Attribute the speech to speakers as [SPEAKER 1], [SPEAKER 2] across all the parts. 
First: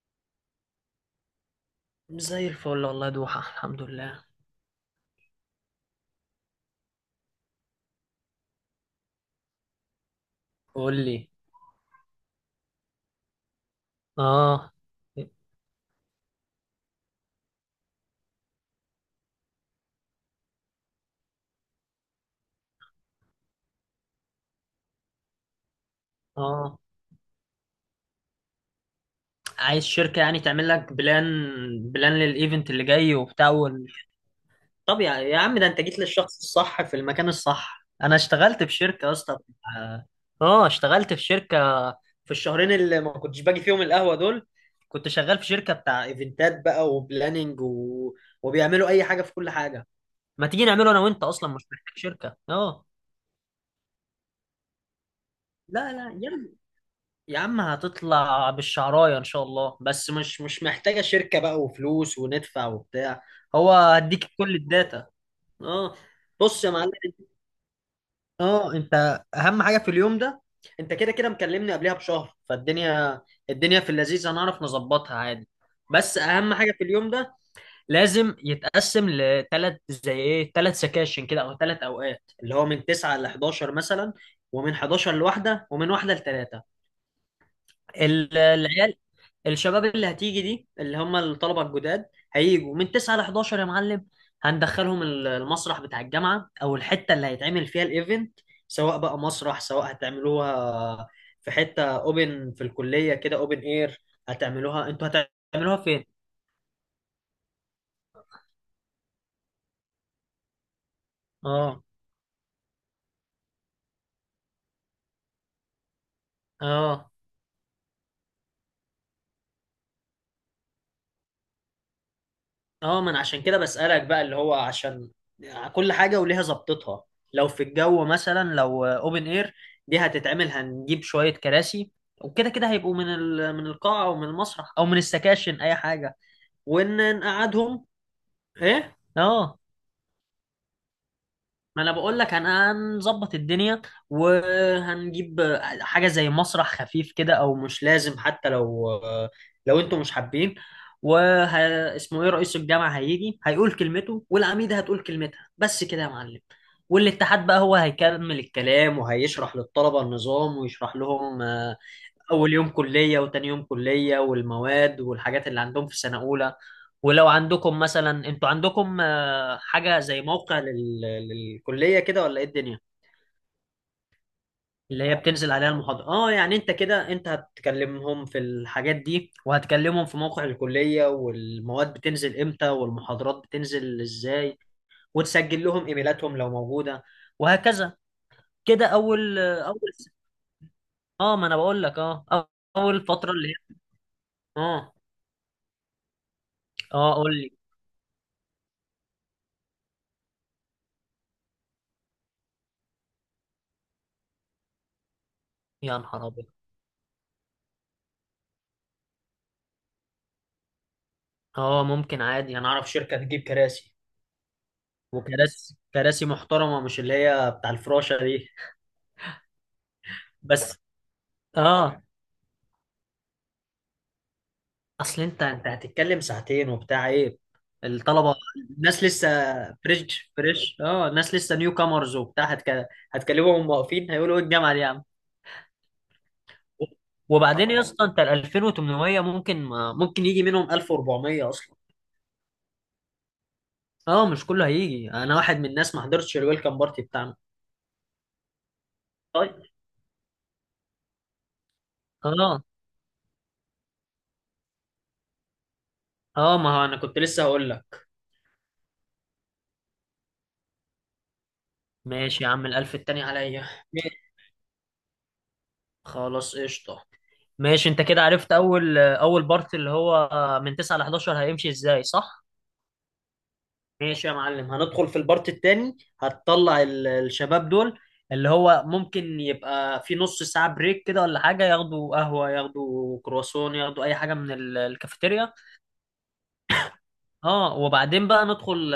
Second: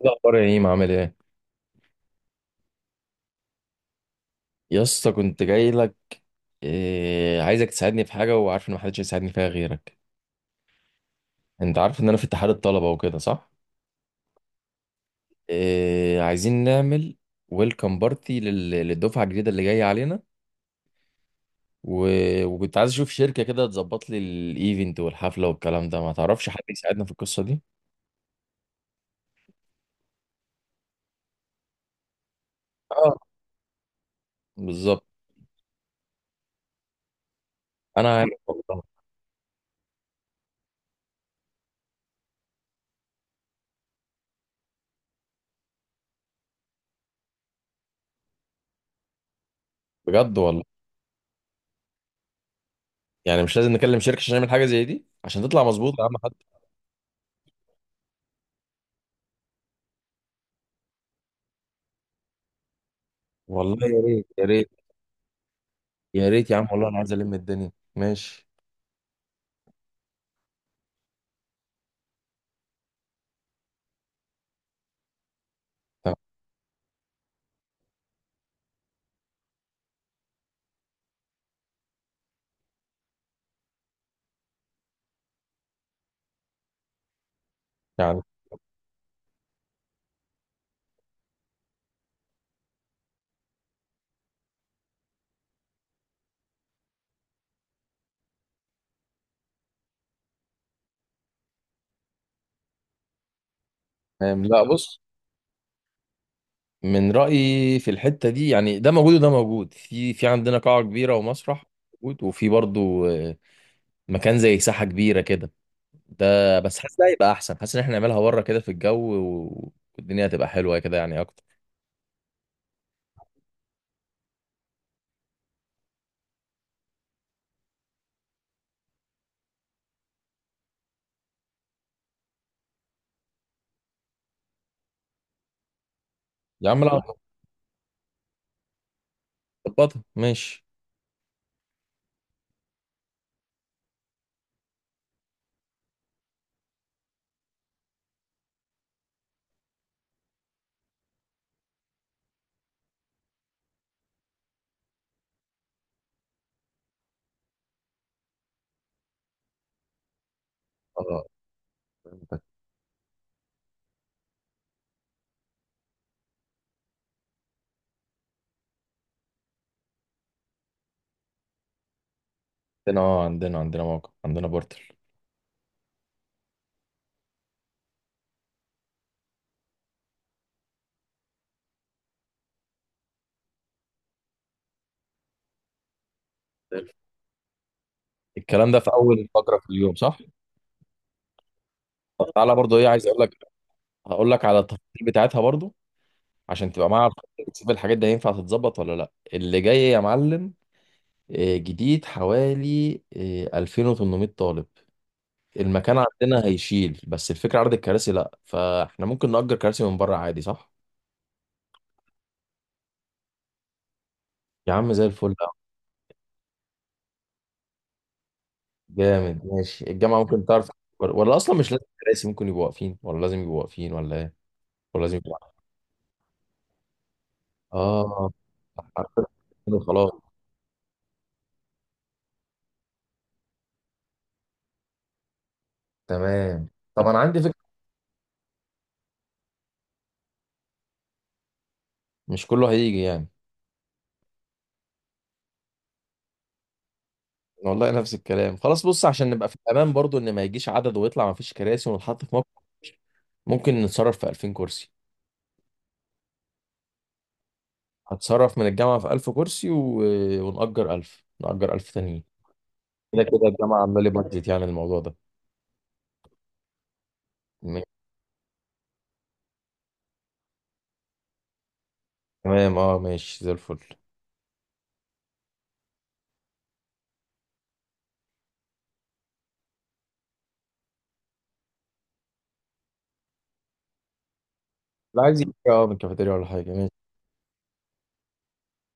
[SPEAKER 1] إيه الاخبار يا ايم؟ عامل ايه؟
[SPEAKER 2] زي الفل والله، دوحة، الحمد لله.
[SPEAKER 1] يا اسطى كنت جاي لك. إيه عايزك تساعدني في حاجه، وعارف ان محدش هيساعدني فيها غيرك.
[SPEAKER 2] قول لي.
[SPEAKER 1] انت عارف ان انا في اتحاد الطلبه وكده صح؟
[SPEAKER 2] اه.
[SPEAKER 1] إيه عايزين نعمل ويلكم بارتي للدفعه الجديده اللي جايه علينا، و... وكنت عايز اشوف شركه كده تظبط لي الايفنت والحفله والكلام ده. ما تعرفش حد
[SPEAKER 2] اه،
[SPEAKER 1] يساعدنا في القصه دي؟
[SPEAKER 2] عايز شركة يعني تعمل لك بلان، للايفنت اللي جاي
[SPEAKER 1] اه،
[SPEAKER 2] وبتاع طب
[SPEAKER 1] بالظبط.
[SPEAKER 2] يا عم، ده انت جيت للشخص الصح في المكان الصح.
[SPEAKER 1] انا
[SPEAKER 2] انا
[SPEAKER 1] عارف
[SPEAKER 2] اشتغلت في
[SPEAKER 1] والله.
[SPEAKER 2] شركة يا اسطى. اه. اشتغلت في شركة، في الشهرين اللي ما كنتش باجي فيهم القهوة دول كنت شغال في شركة بتاع ايفنتات بقى وبلاننج وبيعملوا اي حاجة في كل حاجة.
[SPEAKER 1] بجد
[SPEAKER 2] ما
[SPEAKER 1] والله؟
[SPEAKER 2] تيجي نعمله انا وانت، اصلا مش محتاج شركة. اه،
[SPEAKER 1] يعني مش لازم نكلم شركه عشان نعمل حاجه زي دي عشان تطلع
[SPEAKER 2] لا
[SPEAKER 1] مظبوط يا عم
[SPEAKER 2] لا
[SPEAKER 1] حد؟
[SPEAKER 2] يلا. يا عم هتطلع بالشعراية إن شاء الله، بس مش محتاجة شركة بقى وفلوس وندفع وبتاع. هو
[SPEAKER 1] والله يا
[SPEAKER 2] هديك
[SPEAKER 1] ريت، يا
[SPEAKER 2] كل
[SPEAKER 1] ريت.
[SPEAKER 2] الداتا. اه.
[SPEAKER 1] يا ريت يا
[SPEAKER 2] بص
[SPEAKER 1] عم
[SPEAKER 2] يا
[SPEAKER 1] والله،
[SPEAKER 2] معلم،
[SPEAKER 1] انا عايز الم الدنيا ماشي.
[SPEAKER 2] اه انت اهم حاجة في اليوم ده. انت كده كده مكلمني قبلها بشهر، فالدنيا، الدنيا في اللذيذ هنعرف نظبطها عادي. بس
[SPEAKER 1] تمام
[SPEAKER 2] اهم حاجة في اليوم ده لازم يتقسم لثلاث، زي ايه، ثلاث سكاشن كده او ثلاث اوقات، اللي هو من 9 ل 11 مثلا، ومن 11 لواحدة، ومن واحدة لثلاثة.
[SPEAKER 1] يا عم.
[SPEAKER 2] العيال، الشباب اللي هتيجي دي اللي هم الطلبه الجداد، هيجوا من 9 ل 11 يا معلم. هندخلهم المسرح بتاع الجامعه، او الحته اللي هيتعمل فيها الايفنت، سواء بقى مسرح، سواء هتعملوها في حته اوبن في الكليه كده، اوبن اير.
[SPEAKER 1] تمام. لا،
[SPEAKER 2] هتعملوها
[SPEAKER 1] بص،
[SPEAKER 2] انتوا؟ هتعملوها فين؟
[SPEAKER 1] من رأيي في الحتة دي، يعني ده موجود وده موجود، في عندنا قاعة كبيرة ومسرح
[SPEAKER 2] اه.
[SPEAKER 1] موجود، وفي برضو مكان زي ساحة كبيرة كده. ده بس حاسس ده
[SPEAKER 2] اه.
[SPEAKER 1] هيبقى احسن، حاسس ان احنا نعملها بره كده في الجو والدنيا هتبقى حلوة كده يعني اكتر.
[SPEAKER 2] اه، ما انا عشان كده بسألك بقى، اللي هو عشان كل حاجة وليها ظبطتها. لو في الجو مثلا، لو اوبن اير دي هتتعمل، هنجيب شوية كراسي، وكده كده هيبقوا من القاعة او من المسرح او من السكاشن اي حاجة،
[SPEAKER 1] يا عم لا،
[SPEAKER 2] وان نقعدهم. ايه، اه.
[SPEAKER 1] ظبطها ماشي.
[SPEAKER 2] ما انا بقول لك، هنظبط الدنيا، وهنجيب حاجه زي مسرح خفيف كده، او مش لازم حتى. لو، لو انتوا مش حابين. وه اسمه ايه، رئيس الجامعه هيجي هيقول كلمته، والعميده هتقول كلمتها، بس كده يا معلم. والاتحاد بقى هو هيكمل الكلام، وهيشرح للطلبه النظام، ويشرح
[SPEAKER 1] اه،
[SPEAKER 2] لهم.
[SPEAKER 1] فهمتك.
[SPEAKER 2] اول يوم كليه، وتاني يوم كليه، والمواد، والحاجات اللي عندهم في سنه اولى. ولو عندكم مثلا، انتوا عندكم حاجه زي موقع للكليه كده، ولا ايه الدنيا
[SPEAKER 1] عندنا، اه، عندنا موقع، عندنا بورتل.
[SPEAKER 2] اللي هي بتنزل عليها المحاضره. اه يعني انت كده، انت هتكلمهم في الحاجات دي، وهتكلمهم في موقع الكليه، والمواد بتنزل امتى، والمحاضرات بتنزل ازاي، وتسجل لهم ايميلاتهم لو موجوده، وهكذا.
[SPEAKER 1] الكلام ده
[SPEAKER 2] كده
[SPEAKER 1] في اول
[SPEAKER 2] اول،
[SPEAKER 1] فقرة في
[SPEAKER 2] اول،
[SPEAKER 1] اليوم صح؟
[SPEAKER 2] اه ما انا بقول لك،
[SPEAKER 1] طب
[SPEAKER 2] اه.
[SPEAKER 1] تعالى برضو، ايه
[SPEAKER 2] اول
[SPEAKER 1] عايز اقول
[SPEAKER 2] فتره
[SPEAKER 1] لك،
[SPEAKER 2] اللي هي،
[SPEAKER 1] هقول لك على
[SPEAKER 2] اه.
[SPEAKER 1] التفاصيل بتاعتها برضو عشان تبقى معايا على
[SPEAKER 2] اه قول لي.
[SPEAKER 1] الخط تشوف الحاجات دي هينفع تتظبط ولا لا اللي جاي يا معلم. آه، جديد حوالي 2,800 طالب. المكان
[SPEAKER 2] يا نهار
[SPEAKER 1] عندنا
[SPEAKER 2] ابيض،
[SPEAKER 1] هيشيل، بس الفكرة عدد الكراسي لا، فاحنا ممكن نأجر كراسي من بره عادي صح؟
[SPEAKER 2] اه ممكن عادي، انا اعرف شركه تجيب كراسي.
[SPEAKER 1] يا عم زي الفل.
[SPEAKER 2] كراسي محترمه، مش اللي هي بتاع الفراشه دي.
[SPEAKER 1] جامد ماشي. الجامعة ممكن تعرف؟
[SPEAKER 2] بس.
[SPEAKER 1] ولا اصلا مش لازم
[SPEAKER 2] اه
[SPEAKER 1] كراسي، ممكن يبقوا واقفين، ولا لازم يبقوا واقفين ولا ايه؟ ولا لازم
[SPEAKER 2] اصل انت،
[SPEAKER 1] يبقوا؟
[SPEAKER 2] انت هتتكلم ساعتين وبتاع، ايه،
[SPEAKER 1] اه.
[SPEAKER 2] الطلبه، الناس لسه
[SPEAKER 1] خلاص.
[SPEAKER 2] فريش فريش. اه الناس لسه نيو كامرز وبتاع، هتكلمهم واقفين، هيقولوا ايه الجامعه دي يا عم.
[SPEAKER 1] تمام. طب انا عندي فكرة.
[SPEAKER 2] وبعدين يا اسطى، انت ال 2800، ممكن ما... ممكن يجي منهم 1400 اصلا.
[SPEAKER 1] مش كله هيجي يعني.
[SPEAKER 2] اه مش كله هيجي، انا واحد من الناس ما حضرتش الويلكم بارتي بتاعنا.
[SPEAKER 1] والله نفس الكلام. خلاص بص، عشان نبقى في
[SPEAKER 2] طيب،
[SPEAKER 1] الامان برضو ان ما يجيش عدد ويطلع ما فيش كراسي ونتحط في موقف،
[SPEAKER 2] اه.
[SPEAKER 1] ممكن نتصرف في 2000 كرسي.
[SPEAKER 2] اه ما هو انا كنت لسه هقول لك.
[SPEAKER 1] هتصرف من الجامعة في 1000 كرسي ونأجر 1000، نأجر 1000 تانيين.
[SPEAKER 2] ماشي يا عم، الالف التاني
[SPEAKER 1] كده كده
[SPEAKER 2] عليا.
[SPEAKER 1] الجامعة عاملة لي
[SPEAKER 2] ماشي.
[SPEAKER 1] بادجت يعني الموضوع ده.
[SPEAKER 2] خلاص قشطة.
[SPEAKER 1] م-
[SPEAKER 2] ماشي انت كده عرفت اول، اول بارت اللي هو من 9 ل 11 هيمشي ازاي، صح؟
[SPEAKER 1] تمام، اه، ماشي زي الفل.
[SPEAKER 2] ماشي يا معلم، هندخل في البارت التاني، هتطلع الشباب دول، اللي هو ممكن يبقى في نص ساعة بريك كده ولا حاجة، ياخدوا قهوة، ياخدوا كرواسون، ياخدوا اي حاجة من
[SPEAKER 1] لا عايز
[SPEAKER 2] الكافيتيريا.
[SPEAKER 1] يجي، اه، من كافيتيريا ولا حاجة، ماشي.
[SPEAKER 2] اه. وبعدين بقى ندخل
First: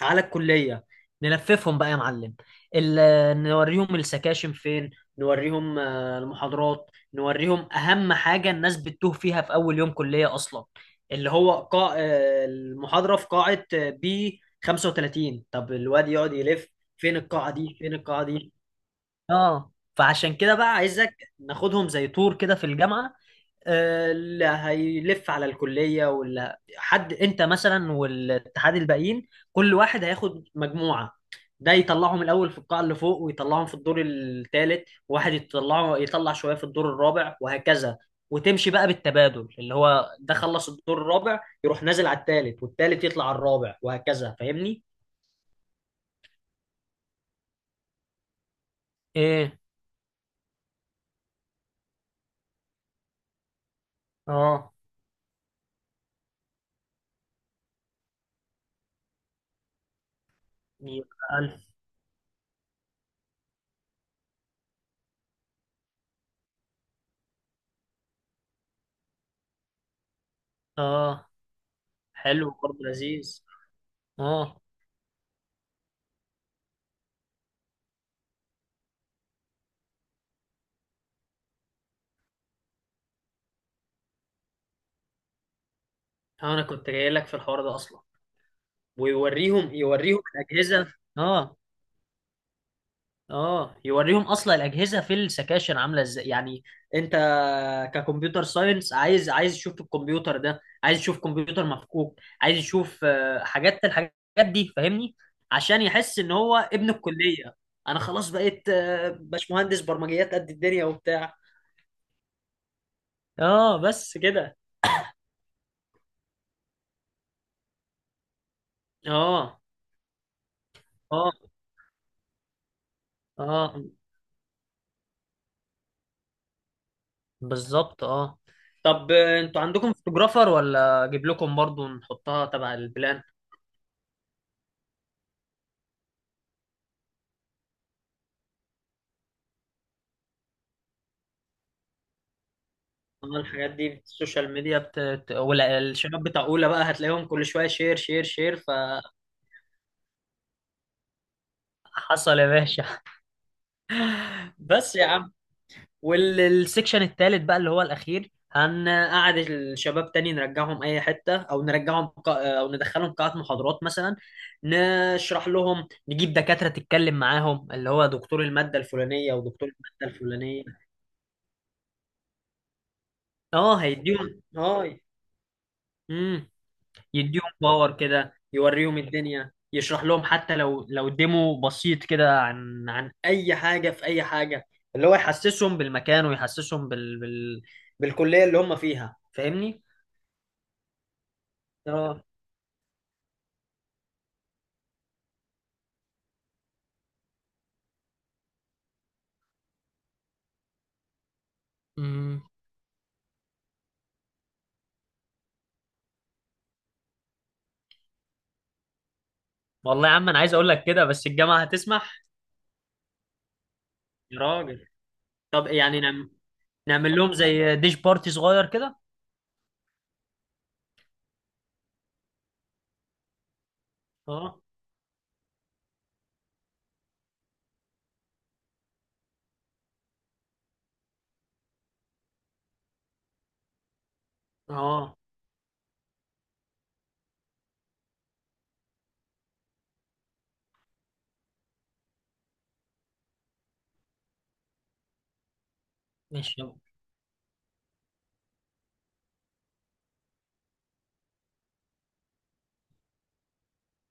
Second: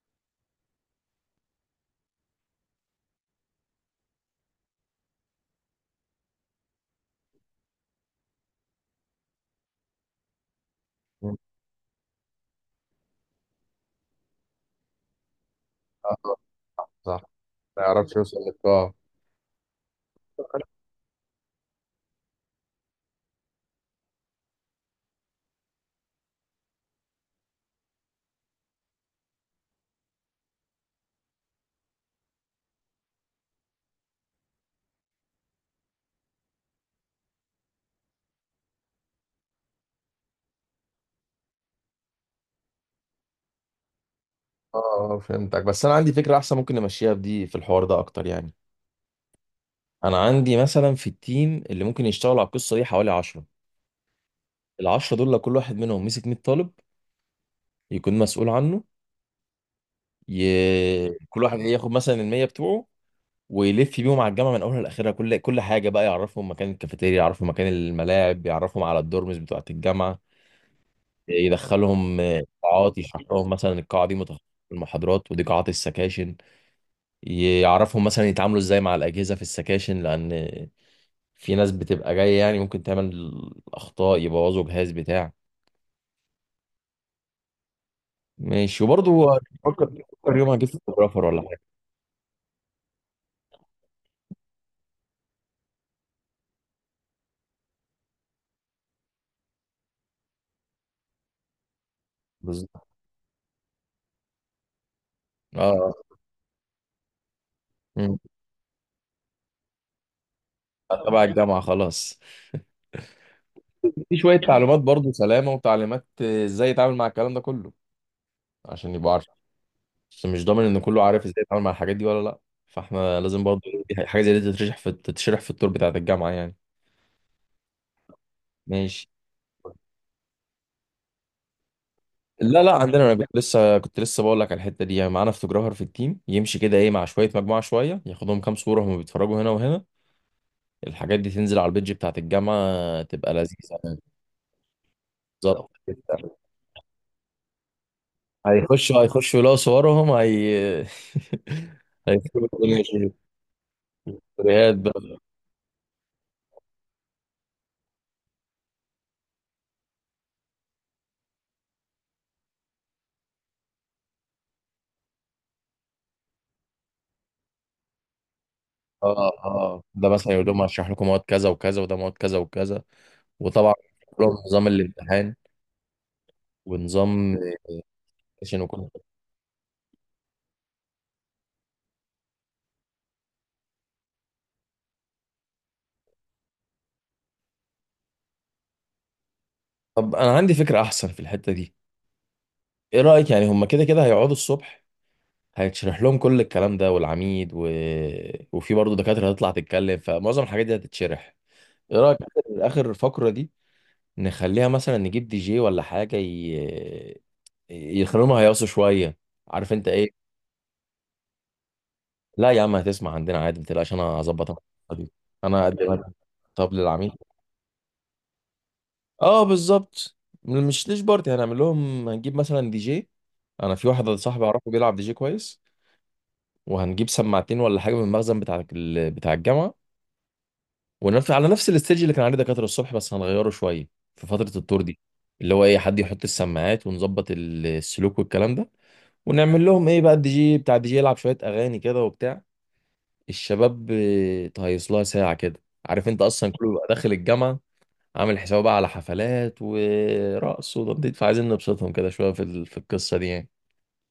[SPEAKER 2] على الكلية، نلففهم بقى يا معلم. نوريهم السكاشن فين، نوريهم المحاضرات، نوريهم أهم حاجة الناس بتتوه فيها في أول يوم كلية أصلا، اللي
[SPEAKER 1] م-
[SPEAKER 2] هو قاع المحاضرة في قاعة بي 35، طب الواد يقعد
[SPEAKER 1] آه،
[SPEAKER 2] يلف فين
[SPEAKER 1] صح.
[SPEAKER 2] القاعة دي،
[SPEAKER 1] ما
[SPEAKER 2] فين
[SPEAKER 1] يعرفش
[SPEAKER 2] القاعة
[SPEAKER 1] يوصل
[SPEAKER 2] دي.
[SPEAKER 1] للقاعة.
[SPEAKER 2] اه فعشان كده بقى عايزك ناخدهم زي تور كده في الجامعة. اللي هيلف على الكلية، ولا حد انت مثلا والاتحاد الباقيين، كل واحد هياخد مجموعة، ده يطلعهم الاول في القاعة اللي فوق، ويطلعهم في الدور الثالث، وواحد يطلعه، يطلع شوية في الدور الرابع، وهكذا. وتمشي بقى بالتبادل، اللي هو ده خلص الدور الرابع يروح نازل على الثالث، والثالث يطلع على الرابع وهكذا،
[SPEAKER 1] اه،
[SPEAKER 2] فاهمني؟
[SPEAKER 1] فهمتك، بس انا عندي فكرة احسن ممكن نمشيها بدي في الحوار ده اكتر يعني.
[SPEAKER 2] ايه.
[SPEAKER 1] انا عندي مثلا في التيم اللي ممكن يشتغلوا على القصة دي حوالي 10.
[SPEAKER 2] اه.
[SPEAKER 1] العشرة دول لو كل واحد منهم مسك 100 طالب يكون مسؤول عنه،
[SPEAKER 2] يبقى
[SPEAKER 1] كل واحد
[SPEAKER 2] ألف.
[SPEAKER 1] ياخد مثلا المية بتوعه ويلف بيهم على الجامعة من أولها لآخرها، كل حاجة بقى، يعرفهم مكان الكافيتيريا، يعرفهم مكان الملاعب، يعرفهم على الدورمز بتوعة الجامعة،
[SPEAKER 2] اه.
[SPEAKER 1] يدخلهم
[SPEAKER 2] حلو برضه،
[SPEAKER 1] قاعات، يشرح
[SPEAKER 2] لذيذ.
[SPEAKER 1] لهم مثلا القاعة دي متخصصة
[SPEAKER 2] اه.
[SPEAKER 1] في المحاضرات ودي قاعات السكاشن. يعرفهم مثلا يتعاملوا ازاي مع الأجهزة في السكاشن، لأن في ناس بتبقى جاية يعني ممكن تعمل أخطاء يبوظوا جهاز بتاع.
[SPEAKER 2] انا كنت جاي لك في الحوار ده اصلا.
[SPEAKER 1] ماشي. فكر
[SPEAKER 2] يوريهم
[SPEAKER 1] فكر يوم هجيب
[SPEAKER 2] الاجهزه،
[SPEAKER 1] فوتوغرافر ولا؟
[SPEAKER 2] اه. اه يوريهم اصلا الاجهزه في السكاشن عامله ازاي، يعني انت ككمبيوتر ساينس، عايز تشوف الكمبيوتر، ده عايز تشوف كمبيوتر مفكوك، عايز
[SPEAKER 1] بالظبط.
[SPEAKER 2] تشوف حاجات، الحاجات دي، فاهمني؟ عشان
[SPEAKER 1] اه.
[SPEAKER 2] يحس ان هو ابن الكليه. انا
[SPEAKER 1] مم.
[SPEAKER 2] خلاص بقيت باشمهندس برمجيات قد الدنيا
[SPEAKER 1] تبع
[SPEAKER 2] وبتاع.
[SPEAKER 1] الجامعة خلاص.
[SPEAKER 2] اه
[SPEAKER 1] في
[SPEAKER 2] بس
[SPEAKER 1] شوية
[SPEAKER 2] كده.
[SPEAKER 1] تعليمات برضو سلامة وتعليمات، آه، ازاي يتعامل مع الكلام ده كله عشان يبقى عارف.
[SPEAKER 2] اه.
[SPEAKER 1] بس مش ضامن ان كله عارف
[SPEAKER 2] اه.
[SPEAKER 1] ازاي يتعامل مع الحاجات دي ولا لا، فاحنا لازم برضو،
[SPEAKER 2] اه
[SPEAKER 1] إيه، دي حاجة زي دي تتشرح في التور بتاعة الجامعة يعني.
[SPEAKER 2] بالظبط. اه.
[SPEAKER 1] ماشي.
[SPEAKER 2] طب، انتوا عندكم فوتوجرافر، ولا اجيب لكم برضو نحطها
[SPEAKER 1] لا
[SPEAKER 2] تبع
[SPEAKER 1] لا، عندنا، انا
[SPEAKER 2] البلان؟
[SPEAKER 1] كنت لسه، كنت لسه بقول لك على الحتة دي يعني. معانا فوتوجرافر في التيم يمشي كده ايه مع شوية، مجموعة شوية، ياخدهم كام صورة هم بيتفرجوا هنا وهنا. الحاجات دي تنزل على البيدج بتاعة الجامعة تبقى
[SPEAKER 2] أما الحاجات
[SPEAKER 1] لذيذة
[SPEAKER 2] دي في
[SPEAKER 1] يعني.
[SPEAKER 2] السوشيال ميديا
[SPEAKER 1] بالظبط.
[SPEAKER 2] ولا الشباب بتاع اولى بقى، هتلاقيهم كل شويه شير شير شير.
[SPEAKER 1] هيخشوا يلاقوا صورهم هي.
[SPEAKER 2] فحصل
[SPEAKER 1] هيكتبوا
[SPEAKER 2] يا
[SPEAKER 1] الدنيا
[SPEAKER 2] باشا.
[SPEAKER 1] في الستوريات
[SPEAKER 2] بس يا
[SPEAKER 1] بقى.
[SPEAKER 2] عم. والسكشن التالت بقى اللي هو الاخير، هنقعد الشباب تاني، نرجعهم اي حته، او نرجعهم، او ندخلهم قاعه محاضرات مثلا، نشرح لهم، نجيب دكاتره تتكلم معاهم، اللي هو دكتور الماده
[SPEAKER 1] اه.
[SPEAKER 2] الفلانيه ودكتور
[SPEAKER 1] اه ده
[SPEAKER 2] الماده
[SPEAKER 1] مثلا يقول لهم
[SPEAKER 2] الفلانيه.
[SPEAKER 1] هشرح لكم مواد كذا وكذا وده مواد كذا وكذا. وطبعا
[SPEAKER 2] اه
[SPEAKER 1] لهم
[SPEAKER 2] هيديهم،
[SPEAKER 1] نظام
[SPEAKER 2] اه.
[SPEAKER 1] الامتحان
[SPEAKER 2] امم.
[SPEAKER 1] ونظام
[SPEAKER 2] يديهم باور كده،
[SPEAKER 1] عشان، وكل.
[SPEAKER 2] يوريهم الدنيا، يشرح لهم حتى لو، لو ديمو بسيط كده عن، عن اي حاجه في اي حاجه. اللي هو يحسسهم بالمكان، ويحسسهم بالكليه اللي هم فيها، فاهمني؟
[SPEAKER 1] طب انا عندي فكره احسن في الحته دي.
[SPEAKER 2] اه.
[SPEAKER 1] ايه رايك؟ يعني هم كده كده هيقعدوا الصبح، هيتشرح لهم كل الكلام ده، والعميد وفي برضه دكاتره هتطلع تتكلم، فمعظم الحاجات دي هتتشرح. ايه رايك
[SPEAKER 2] امم.
[SPEAKER 1] آخر الفقره دي نخليها مثلا نجيب دي جي ولا حاجه، يخلوهم هيقصوا شويه، عارف انت
[SPEAKER 2] والله يا
[SPEAKER 1] ايه.
[SPEAKER 2] عم انا عايز اقول لك كده، بس الجامعه هتسمح؟
[SPEAKER 1] لا يا عم هتسمع عندنا عادي، ما تقلقش، انا
[SPEAKER 2] يا
[SPEAKER 1] هظبط انا
[SPEAKER 2] راجل.
[SPEAKER 1] القصة دي. أنا
[SPEAKER 2] طب يعني،
[SPEAKER 1] اقدم. طب للعميل.
[SPEAKER 2] نعمل لهم زي ديش بارتي صغير كده.
[SPEAKER 1] اه بالظبط. مش ليش بارتي هنعمل لهم، هنجيب مثلا دي جي. انا في واحد صاحبي
[SPEAKER 2] اه.
[SPEAKER 1] اعرفه بيلعب دي جي كويس. وهنجيب سماعتين ولا حاجه من المخزن بتاع بتاع الجامعه، ونفس على نفس الاستيج اللي كان عليه دكاتره الصبح بس هنغيره شويه في فتره التور دي،
[SPEAKER 2] اه
[SPEAKER 1] اللي هو ايه، حد يحط السماعات ونظبط السلوك والكلام ده. ونعمل لهم ايه بقى، الدي جي بتاع الدي جي يلعب شويه اغاني كده وبتاع، الشباب، آه، تهيص لها ساعة كده. عارف انت اصلا
[SPEAKER 2] ماشي.
[SPEAKER 1] كله بيبقى داخل الجامعة عامل حسابه بقى على حفلات ورقص وتنطيط، فعايزين نبسطهم كده شوية في في القصة دي يعني.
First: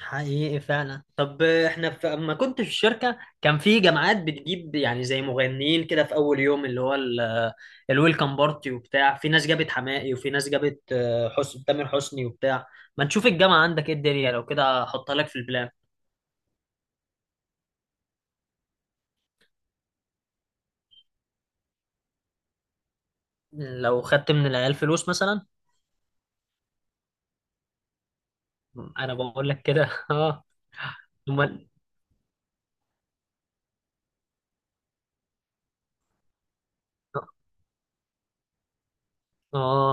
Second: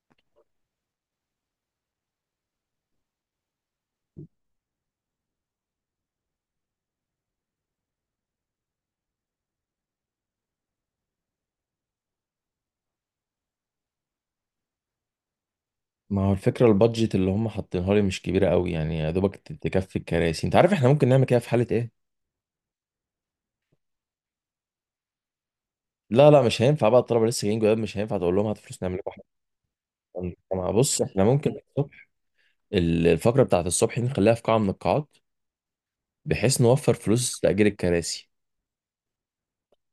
[SPEAKER 2] حقيقي فعلا. طب احنا اما كنت في الشركه، كان في جامعات بتجيب يعني زي مغنيين كده في اول يوم، اللي هو الويلكم بارتي وبتاع. في ناس جابت حماقي، وفي ناس جابت حسن، تامر حسني وبتاع. ما تشوف الجامعه عندك ايه الدنيا، لو كده احطها لك في البلان.
[SPEAKER 1] ما هو الفكرة البادجت اللي هم حاطينها لي مش كبيرة قوي يعني، يا دوبك تكفي الكراسي. انت عارف احنا ممكن نعمل كده في حالة ايه؟
[SPEAKER 2] لو خدت من العيال فلوس مثلا.
[SPEAKER 1] لا لا مش هينفع بقى، الطلبة لسه جايين، جواب مش هينفع تقول لهم هات فلوس نعمل لكم
[SPEAKER 2] انا بقول لك كده. اه.
[SPEAKER 1] حاجة. بص احنا ممكن
[SPEAKER 2] امال.
[SPEAKER 1] الصبح، الفقرة بتاعت الصبح دي نخليها في قاعة من القاعات بحيث نوفر فلوس تأجير الكراسي.
[SPEAKER 2] اه.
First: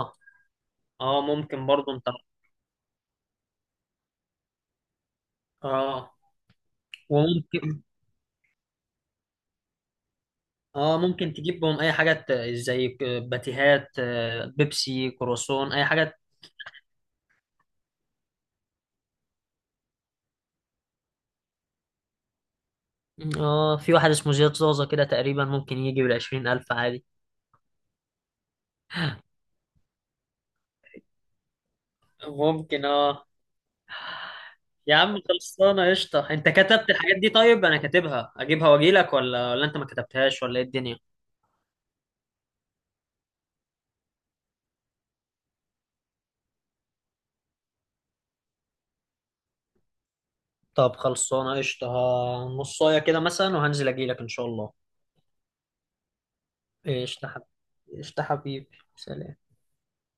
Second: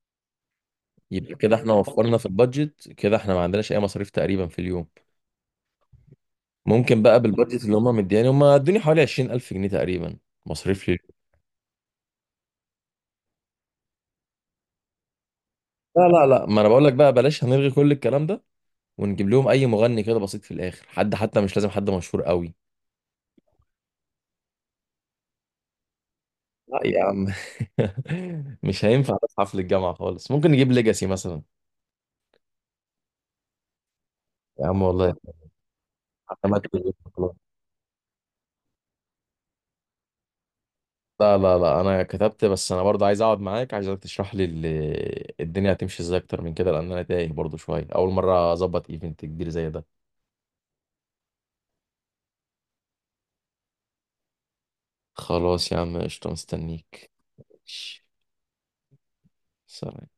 [SPEAKER 2] اه
[SPEAKER 1] يبقى كده
[SPEAKER 2] ممكن
[SPEAKER 1] احنا
[SPEAKER 2] برضه انت.
[SPEAKER 1] وفرنا في البادجت، كده احنا ما عندناش اي مصاريف تقريبا في اليوم.
[SPEAKER 2] اه.
[SPEAKER 1] ممكن بقى بالبادجت اللي
[SPEAKER 2] وممكن،
[SPEAKER 1] هم مدياني، هم ادوني حوالي 20,000 جنيه تقريبا مصاريف لي.
[SPEAKER 2] اه ممكن تجيبهم اي حاجه، زي باتيهات، بيبسي، كروسون، اي
[SPEAKER 1] لا
[SPEAKER 2] حاجه.
[SPEAKER 1] لا لا، ما انا بقول لك بقى، بلاش هنلغي كل الكلام ده، ونجيب لهم اي مغني كده بسيط في الاخر، حد حتى مش لازم حد مشهور قوي.
[SPEAKER 2] اه في واحد اسمه زياد زوزة كده تقريبا، ممكن يجي بال 20 ألف
[SPEAKER 1] لا يا
[SPEAKER 2] عادي.
[SPEAKER 1] عم. مش هينفع في حفل الجامعة خالص، ممكن نجيب ليجاسي مثلا.
[SPEAKER 2] ممكن، اه.
[SPEAKER 1] يا عم
[SPEAKER 2] يا
[SPEAKER 1] والله.
[SPEAKER 2] عم خلصانه قشطه. انت
[SPEAKER 1] حفلات.
[SPEAKER 2] كتبت الحاجات دي؟ طيب انا كاتبها اجيبها واجيلك، ولا، ولا انت ما كتبتهاش ولا ايه الدنيا؟
[SPEAKER 1] لا لا لا، انا كتبت، بس انا برضه عايز اقعد معاك، عايزك تشرح لي الدنيا هتمشي ازاي اكتر من كده لان انا تايه برضه شويه، اول مره اظبط ايفنت كبير زي ده.
[SPEAKER 2] طب خلصانه قشطه، نصايه كده مثلا وهنزل اجيلك ان شاء الله.
[SPEAKER 1] خلاص يا عم قشطه، مستنيك.
[SPEAKER 2] قشطه حبيبي.
[SPEAKER 1] ماشي.
[SPEAKER 2] قشطه حبيبي، سلام.
[SPEAKER 1] سلام.